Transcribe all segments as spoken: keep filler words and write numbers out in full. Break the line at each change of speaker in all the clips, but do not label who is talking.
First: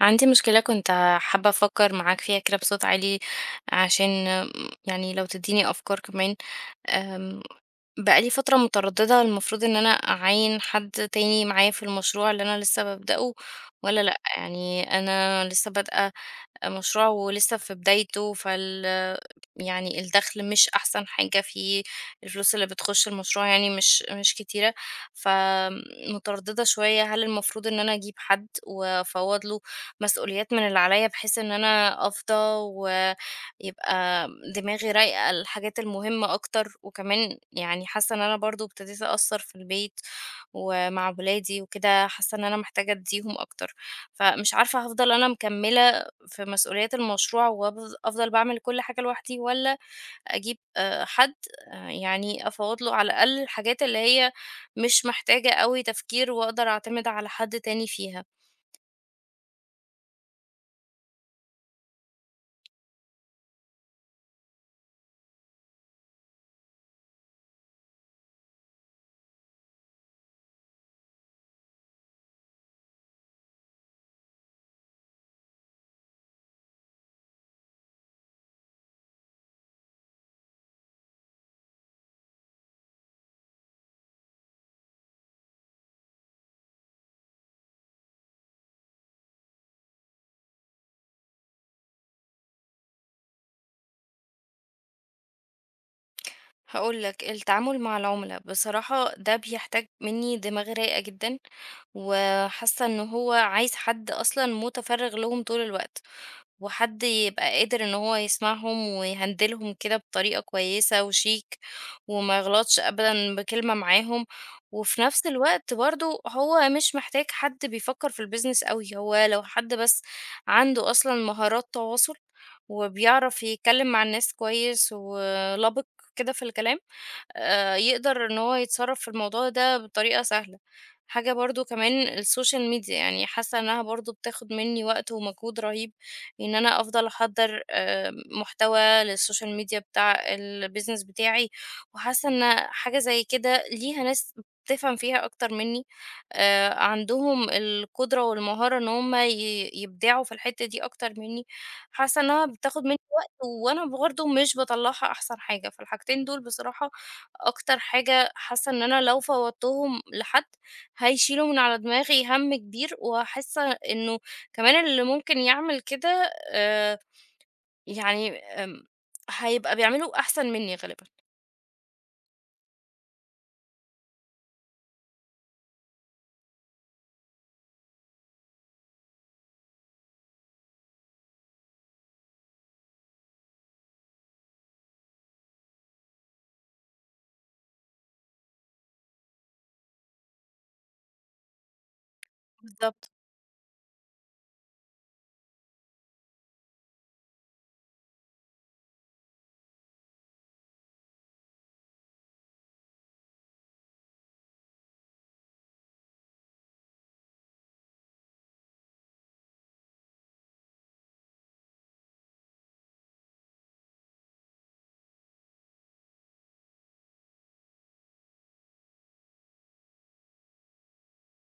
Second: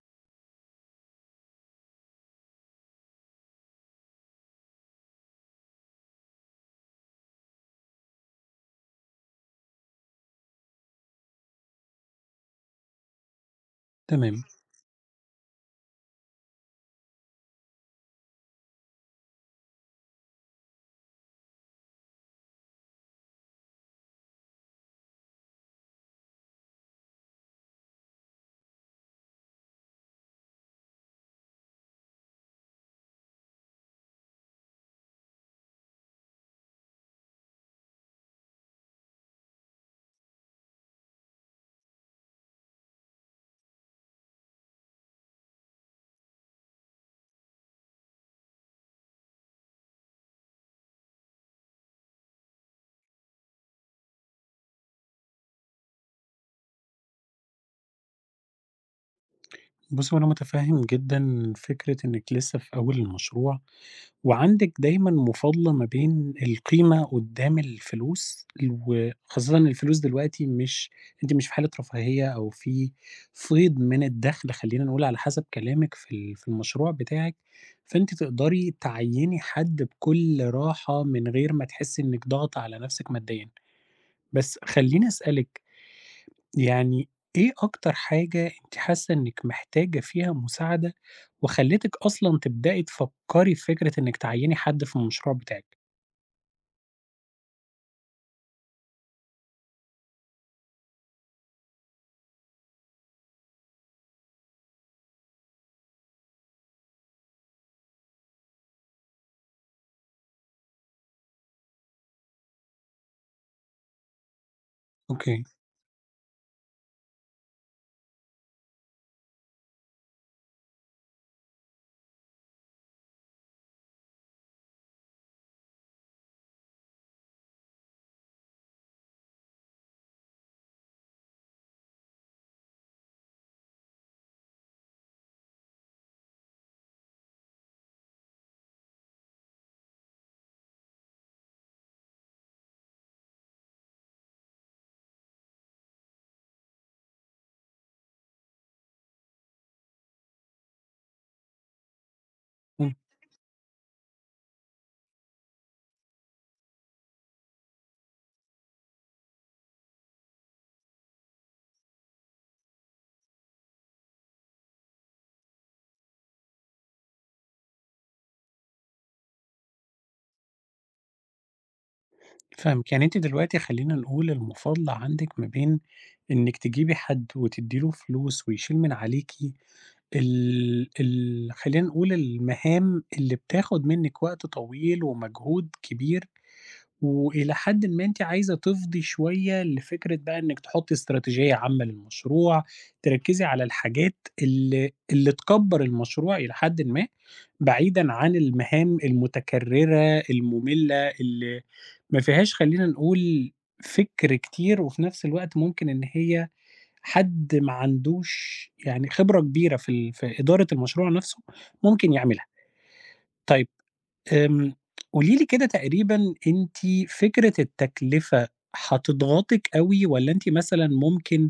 عندي مشكلة كنت حابة أفكر معاك فيها كده بصوت عالي عشان يعني لو تديني أفكار كمان. أم، بقالي فترة مترددة، المفروض إن أنا أعين حد تاني معايا في المشروع اللي أنا لسه ببدأه ولا لأ.
تمام.
يعني أنا لسه بادئة مشروع ولسه في بدايته فال يعني الدخل مش أحسن حاجة فيه، الفلوس اللي بتخش المشروع يعني مش مش كتيرة، فمترددة شوية هل المفروض إن أنا أجيب حد وأفوّض له مسؤوليات من اللي عليّا، بحيث إن أنا أفضى ويبقى دماغي رايقة الحاجات المهمة أكتر. وكمان يعني حاسة إن أنا برضه ابتديت أقصّر في البيت ومع ولادي وكده، حاسة إن أنا محتاجة أدّيهم أكتر، فمش عارفة هافضل أنا مكمّلة في مسؤوليات المشروع وأفض أفضل باعمل كل حاجة لوحدي، والّا أجيب آآ حد آآ يعني أفوّض له على الأقل الحاجات اللي هي مش محتاجة أوي تفكير، وأقدر أعتمد على حد تاني فيها.
بُصّي، هو أنا متفهِّم جدًا فكرة إنِّك لسه في أول المشروع، وعندِك دايمًا مفاضلة ما بين القيمة قُدّام الفلوس، و خاصةً الفلوس دلوقتي مش أنتِ مش في حالة رفاهية أو في فيض من الدخْل، خلّينا نقول على حسب كلامِك، في ال في المشروع بتاعِك. فأنتِ تقدري تعيّني حد بكل راحة من غير ما تحسّي إنِّك ضاغطة على نَفْسِك ماديًا. بس خلّيني أسألِك، يعني إيه أكتر حاجة أنتِ حاسة إنِّك محتاجة فيها مساعدة، وخلّتِك أصلًا تبدئي تفكّري في فكرة إنِّك تعيّني حد في المشروع بتاعِك؟
هاقول لك، التعامل مع العُملا بصراحة ده بيحتاج منّي دماغ رايقة جدًا، وحاسة إن هو عايز حد أصلًا مُتفرِّغ لهم طول الوقت. وحد يبقى قادر إن هو يسمعهم ويهندلهم كده بطريقة كويسة وشيك، وما يغلطش أبدا بكلمة معاهم. وفي نفس
أوكي.
الوقت برضو هو مش محتاج حد بيفكر في البيزنس قوي، هو لو حد بس عنده أصلا مهارات تواصل وبيعرف يتكلم مع الناس كويس ولبق كده في الكلام، آآ يقدر إن هو يتصرّف في الموضوع ده بطريقة سهلة. حاجة برضه كمان الSocial media، يعني حاسة إنها برضه بتاخد منّي وقت ومجهود رهيب إن أنا أفضل أحضّر آآ محتوى للSocial media بتاع الbusiness بتاعي، وحاسة إن حاجة زي كده ليها ناس بتفهم فيها أكتر منّي، آآ عندهم القدرة والمهارة إن هم ي يبدعوا في الحتّة دي أكتر منّي. حاسة إنها بتاخد
إمم.
منّي وقت وأنا برضه مش باطلّعها أحسن حاجة، فالحاجتين دول بصراحة أكتر حاجة حاسة إن أنا لو فوّضتهم لحد، هيشيلوا من على دماغي هَم كبير. وحاسة إنه كمان اللي ممكن يعمل كده، آآ، يعني آمم، هيبقى بيعمله أحسن منّي غالبًا.
فاهمِك، يعني أنتِ دلوقتي خلّينا نقول المفاضلة عندِك ما بين إنِّك تجيبي حد وتدّي له فلوس ويشيل من عليكِ ال ال خلّينا نقول المهام اللي بتاخد منِّك وقت طويل ومجهود كبير، وإلى حدٍ ما أنتِ عايزة تفضي شوية لفكرة بقى إنِّك تحطّي استراتيجية عامة للمشروع،
بالضبط.
تركّزي على الحاجات اللي اللي تكبّر المشروع إلى حدٍ ما، بعيدًا عن المهام المتكررة المملة اللي ما فيهاش خلّينا نقول فِكر كتير، وفي نفس الوقت ممكن إن هي حد ما عندوش يعني خبرة كبيرة في ال في إدارة المشروع نفسه ممكن يعملها. طيب، آمم، قولي لي كده تقريبًا، أنتِ فكرة التكلفة هتضغطِك أوي، والّا أنتِ مثلًا ممكن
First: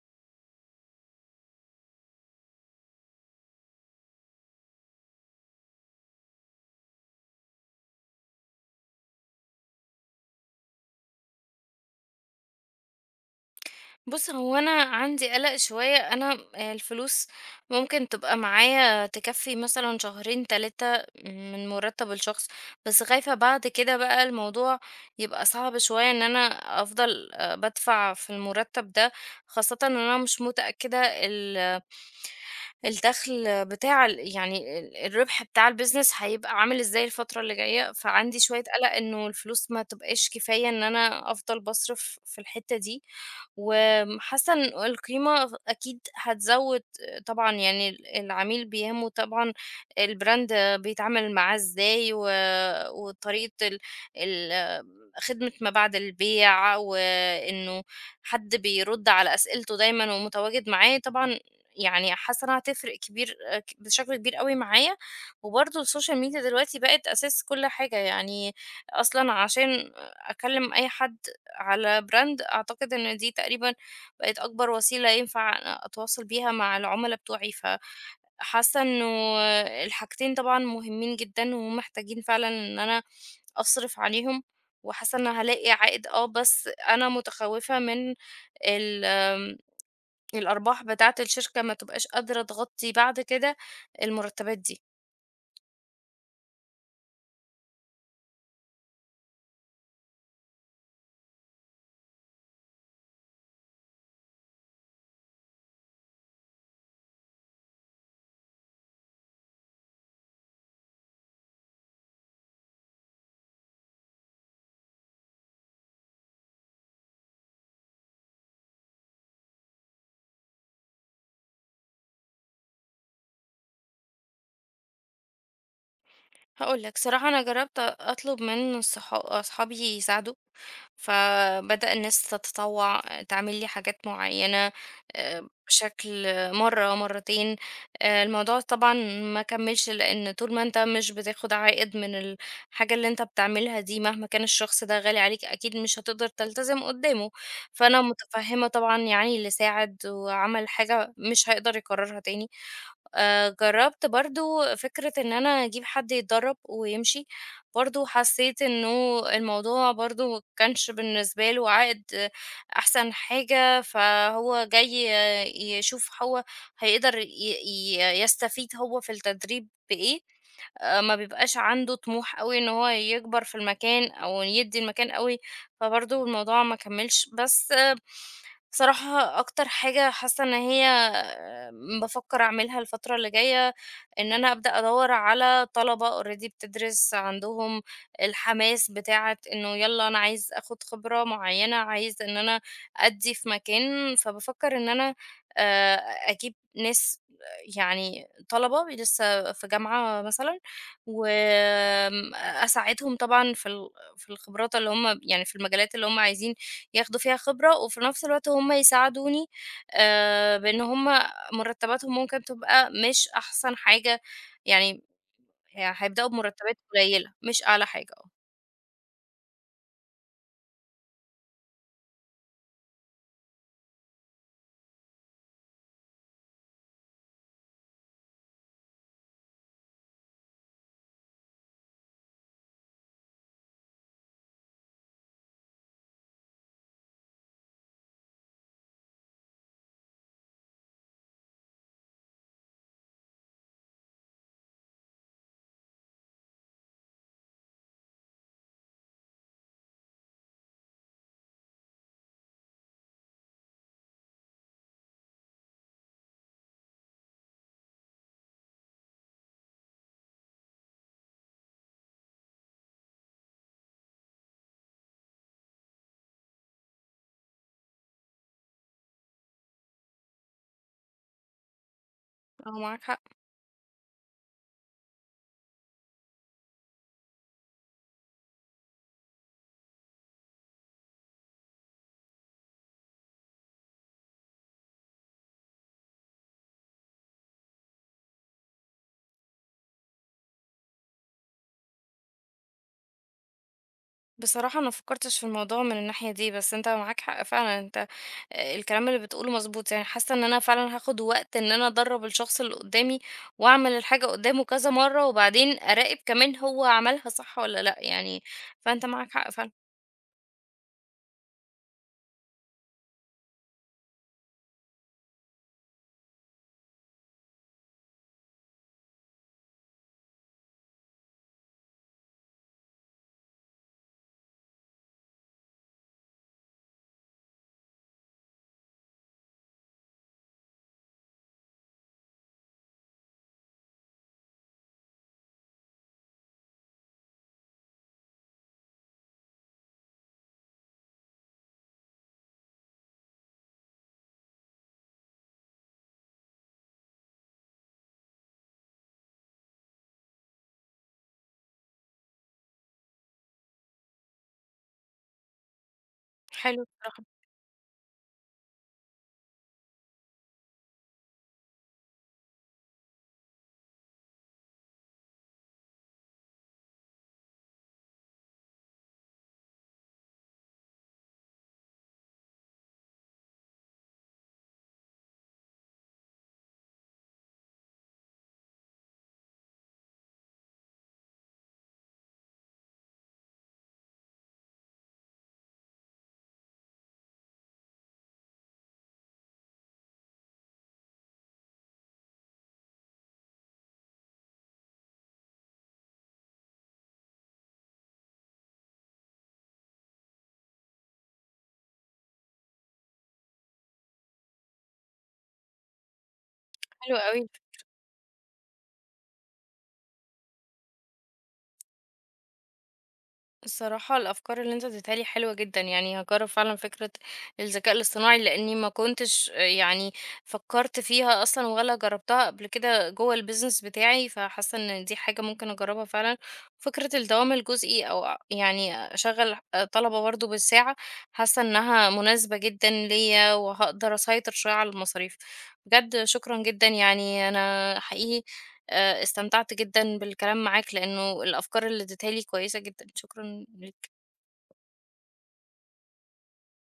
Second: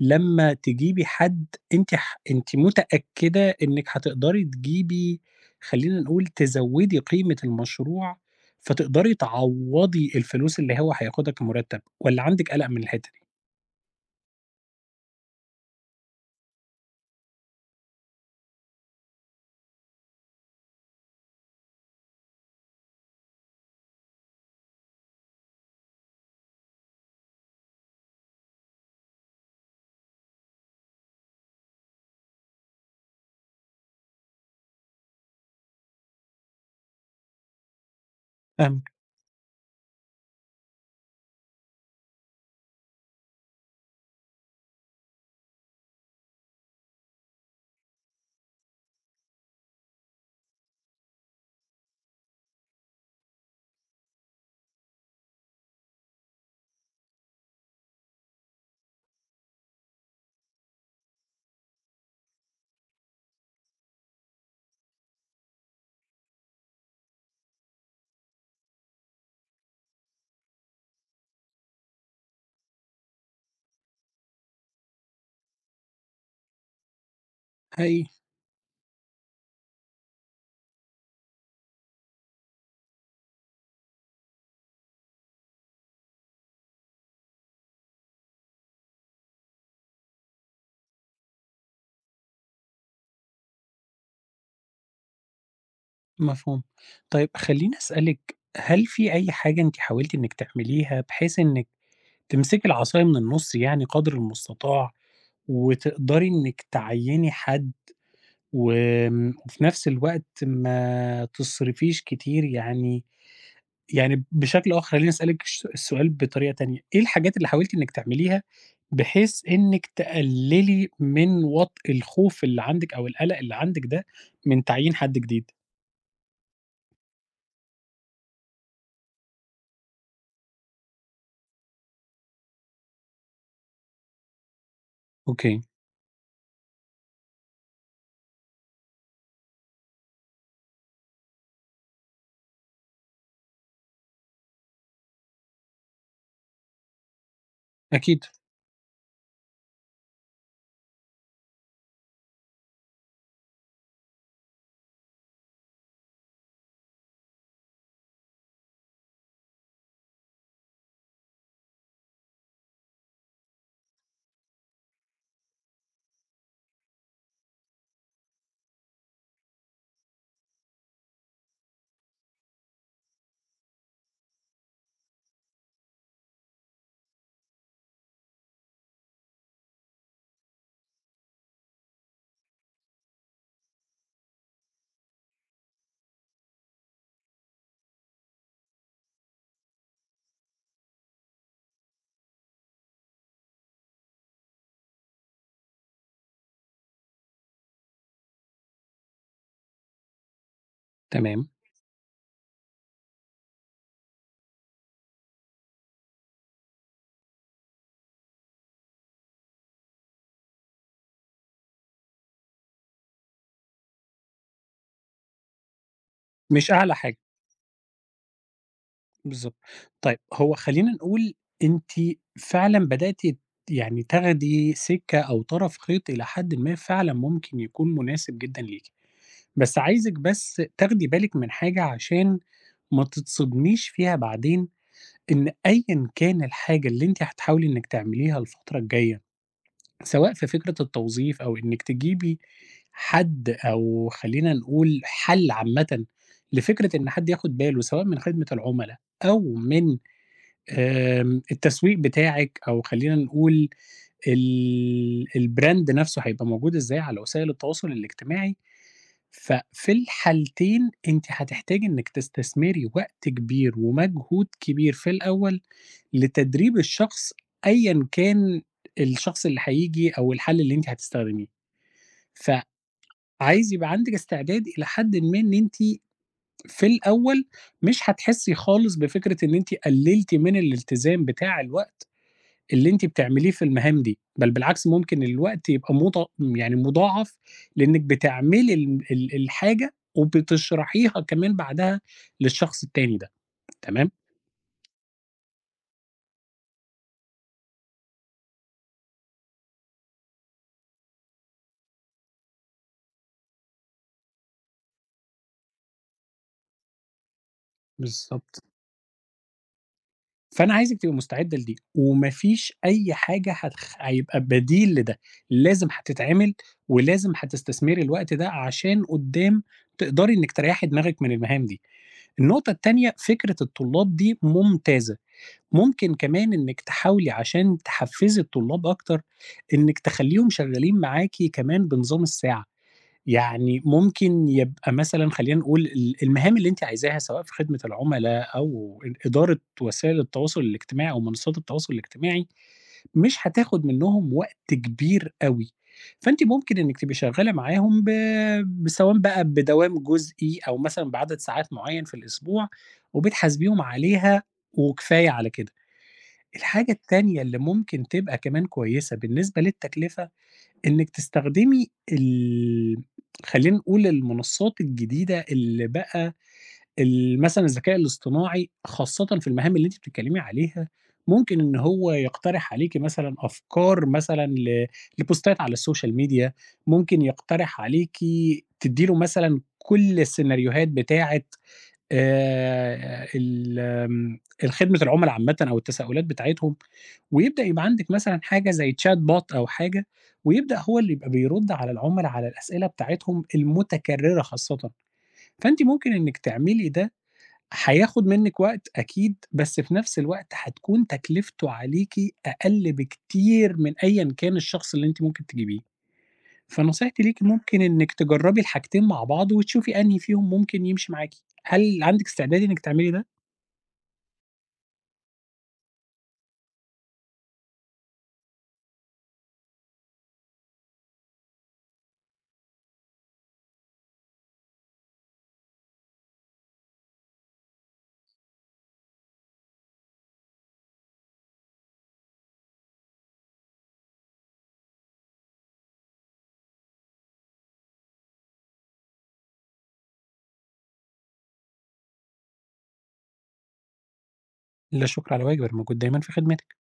لمّا تجيبي حد أنتِ ح أنتِ متأكدة إنِّك هتقدري تجيبي، خلّينا نقول، تزوّدي قيمة المشروع، فتقدري تعوّضي الفلوس اللي هو هياخدها كمُرتَّب، والّا عندِك قَلَق من الحتّة دي؟
بُص، هو أنا عندي قلق شوية، أنا الفلوس ممكن تبقى معايا تكفّي مثلًا شهرين، تلاتة من مُرتّب الشخص، بس خايفة بعد كده بقى الموضوع يبقى صعب شوية إن أنا أفضل آآ بادفع في المُرتّب ده، خاصةً إن أنا مش متأكدة ال الدخل بتاع ال يعني ال الربح بتاع الbusiness هيبقى عامل إزاي الفترة اللي جاية، فعندي شوية
فاهمِك.
قلق إنه الفلوس ما تبقاش كفاية إن أنا أفضل باصرف في الحتّة دي. وحاسة إن القيمة ف أكيد هتزوّد، طبعًا يعني ال العميل بيهمه طبعًا الbrand بيتعامل معاه إزاي، و وطريقة ال ال خدمة ما بعد البيع، وإنه حد بيرُد على أسئلته دايمًا ومتواجد معاه. طبعًا يعني حاسة إنها هتفرق كبير آآ ك بشكل كبير أوي معايا. وبرضه الSocial Media دلوقتي بقت أساس كل حاجة، يعني أصلًا عشان أكلم أي حد على brand أعتقد إن دي تقريبًا بقت أكبر وسيلة ينفع أتواصل بيها مع العُملا بتوعي.
حقيقي.
فحاسة إنه الحاجتين طبعًا مهمين جدًا ومحتاجين فعلًا إن أنا أصرف عليهم، وحاسة إن هالاقي عائد آه، بس أنا متخوفة من ال الأرباح بتاعة الشركة ما تبقاش قادرة تغطي بعد كده المرتبات دي.
مفهوم. طيب خلّيني أسألِك، هل في أي حاجة أنتِ حاولتِ إنِّك تعمليها بحيث إنِّك تمسكي العصاية من النُص، يعني قدر المستطاع، وتقدري إنِّك تعيّني حد، وآمم، وفي نفس الوقت ما تصرفيش كتير، يعني يعني بشكل آخر خلّيني أسألِك الش السؤال بطريقة تانية، إيه الحاجات اللي حاولتِ إنِّك تعمليها بحيث إنِّك تقللي من وطء الخوف اللي عندِك أو القلق اللي عندِك ده، من تعيين حد جديد؟
هاقول لك، صراحة أنا جرّبت أطلب من صحا أصحابي يساعدوا، فبدأ الناس تتطوّع، تعمل لي حاجات معيّنة آآ
أوكي.
بشكل مرّة، مرّتين. آآ الموضوع طبعًا ما كمّلش، لإن طول ما أنت مش بتاخد عائد من الحاجة اللي أنت بتعملها دي مهما كان الشخص ده غالي عليك، أكيد مش هتقدر تلتزم قدّامه، فأنا
أكيد.
متفهّمة طبعًا يعني اللي ساعد وعمل حاجة مش هيقدر يكرّرها تاني. آآ جرّبت برضه فكرة إن أنا أجيب حد يتدرّب ويمشي، برضه حسّيت إنه الموضوع برضه ما كانش بالنسبة له عائد آه، أحسن حاجة، فهو جاي آه، يشوف هو هيقدر ي ي يستفيد هو في التدريب بإيه. آآ ما بيبقاش عنده طموح أوي إن هو يكبر في المكان أو يدّي المكان أوي، فبرضه الموضوع ما كمّلش. بس آه، بصراحة أكتر حاجة حاسة إن هي بافكّر أعملها الفترة اللي جاية، إن أنا أبدأ أدوّر على طلبة already بتدرس، عندهم الحماس بتاعة إنه يالّا أنا عايز آخُد خبرة معيّنة، عايز إن أنا أدّي في مكان. فبافكّر إن أنا آآ أجيب ناس، يعني طلبة لسه في جامعة مثلًا،
تمام.
وآمم أساعدهم طبعًا في ال في الخبرات اللي هم يعني في المجالات اللي هم عايزين ياخدوا فيها خبرة، وفي نفس الوقت هم يساعدوني، آآ، بإن هم مرتباتهم ممكن تبقى مش أحسن حاجة، يعني ه هيبدأوا
مش
بمرتبات
أعلى حاجة،
قليلة، مش أعلى حاجة.
بالضبط. طيب هو خلّينا نقول أنتِ فعلًا بدأتِ يعني تاخدي سِكّة أو طرف خيط إلى حدٍ ما، فعلًا ممكن يكون مناسب جدًا ليكِ. بس عايزِك بس تاخدي بالِك من حاجة عشان ما تتصدميش فيها بعدين، إن أيًا كان الحاجة اللي أنتِ هتحاولي إنِّك تعمليها الفترة الجاية، سواء في فكرة التوظيف أو إنِّك تجيبي حد، أو خلّينا نقول حل عامةً لفكرة إن حد ياخد باله، سواء من خدمة العملا أو من آمم التسويق بتاعِك، أو خلّينا نقول ال الbrand نفسه هيبقى موجود إزاي على وسائل التواصل الاجتماعي. ففي الحالتين أنتِ هتحتاجي إنِّك تستثمري وقت كبير ومجهود كبير في الأول لتدريب الشخص، أيًا كان الشخص اللي هييجي أو الحل اللي أنتِ هتستخدميه.
آه، هو معاك حق.
فعايز يبقى عندِك استعداد إلى حدٍ ما، إن أنتِ في الأول مش هتحسّي خالص بفكرة إن أنتِ قلّلتِ من الالتزام بتاع الوقت اللي أنتِ بتعمليه في المهام دي، بل بالعكس، ممكن الوقت يبقى مضا يعني مضاعف، لإنِّك بتعملي ال ال الحاجة وبتشرحيها كمان بعدها للشخص التاني ده، تمام؟
بصراحة أنا مفكرتش في الموضوع من الناحية دي، بس أنت معاك حق فعلًا. أنت آآ، الكلام اللي بتقوله مضبوط، يعني حاسة إن أنا فعلًا هاخد وقت إن أنا أدرّب الشخص اللي قدامي، وأعمل الحاجة قدامه كذا مرة، وبعدين أراقب كمان هو عملها صح والّا لأ. يعني
بالضبط.
فأنت معاك حق فعلًا.
فأنا عايزِك تبقي مستعدة لدي، وما فيش أي حاجة هتخ هيبقى بديل لده، لازم هتتعمل، ولازم هتستثمري الوقت ده عشان قدّام تقدري إنِّك تريّحي دماغِك من المهام دي. النقطة التانية، فكرة الطلاب دي ممتازة. ممكن كمان إنِّك تحاولي، عشان تحفّزي الطلاب أكتر، إنِّك تخلّيهم شغّالين معاكِ كمان بنظام الساعة، يعني ممكن يبقى مثلًا، خلّينا نقول، ال المهام اللي أنتِ عايزاها سواء في خدمة العملا أو إد إدارة وسائل التواصل الاجتماعي أو منصات التواصل الاجتماعي، مش هتاخد منّهم وقت كبير أوي، فأنتِ ممكن إنِّك تبقي شغّالة معاهم ب ب سواء بقى بدوام جزئي، أو مثلًا بعدد ساعات معيّن في الأسبوع، وبتحاسبيهم عليها، وكفاية على كده.
حلو.
الحاجة التانية اللي ممكن تبقى كمان كويسة بالنسبة للتكلفة، إنِّك تستخدمي ال خلّينا نقول المنصات الجديدة، اللي بقى ال مثلًا الذكاء الاصطناعي، خاصةً في المهام اللي أنتِ بتتكلمي عليها. ممكن إن هو يقترح عليكِ مثلًا أفكار، مثلًا ل لبوستات على السوشيال ميديا، ممكن يقترح عليكِ تدّي له مثلًا كل السيناريوهات بتاعة آآ ال آمم، الخدمة العُملا عامةً أو التساؤلات بتاعتهم، ويبدأ يبقى عندِك مثلًا حاجة زي chat bot أو حاجة، ويبدأ هو اللي يبقى بيرُد على العُملا على الأسئلة بتاعتهم المتكررة خاصةً. فأنتِ ممكن إنِّك تعملي ده، هياخد منِّك وقت أكيد، بس في نفس الوقت هتكون تكلفته عليكِ أقل بكتير من أيًا كان الشخص اللي أنتِ ممكن تجيبيه.
حلو
فنصيحتي ليكِ
أوي.
ممكن إنِّك تجرّبي الحاجتين مع بعض، وتشوفي أنهي فيهم ممكن يمشي معاكِ. هل عندِك استعداد إنِّك تعملي ده؟
الصراحة الأفكار اللي انت اديتها لي حلوة جدا، يعني هجرب فعلا فكرة الذكاء الاصطناعي، لأني ما كنتش آه، يعني فكرت فيها أصلا ولا جربتها قبل كده جوه البيزنس بتاعي، فحاسة ان دي حاجة ممكن أجربها فعلا. فكرة الدوام الجزئي، أو أ- يعني أشغل آه، طلبة برضه بالساعة، حاسة انها مناسبة جدا ليا وهقدر أسيطر شوية على المصاريف. بجد شكرا جدا، يعني أنا حقيقي آآ استمتعت جدًا بالكلام معاك، لإنه الأفكار اللي اديتها لي كويسة جدًا، شكرًا ليك.
لا شكر على واجب، أنا موجود دايمًا في خدمتِك.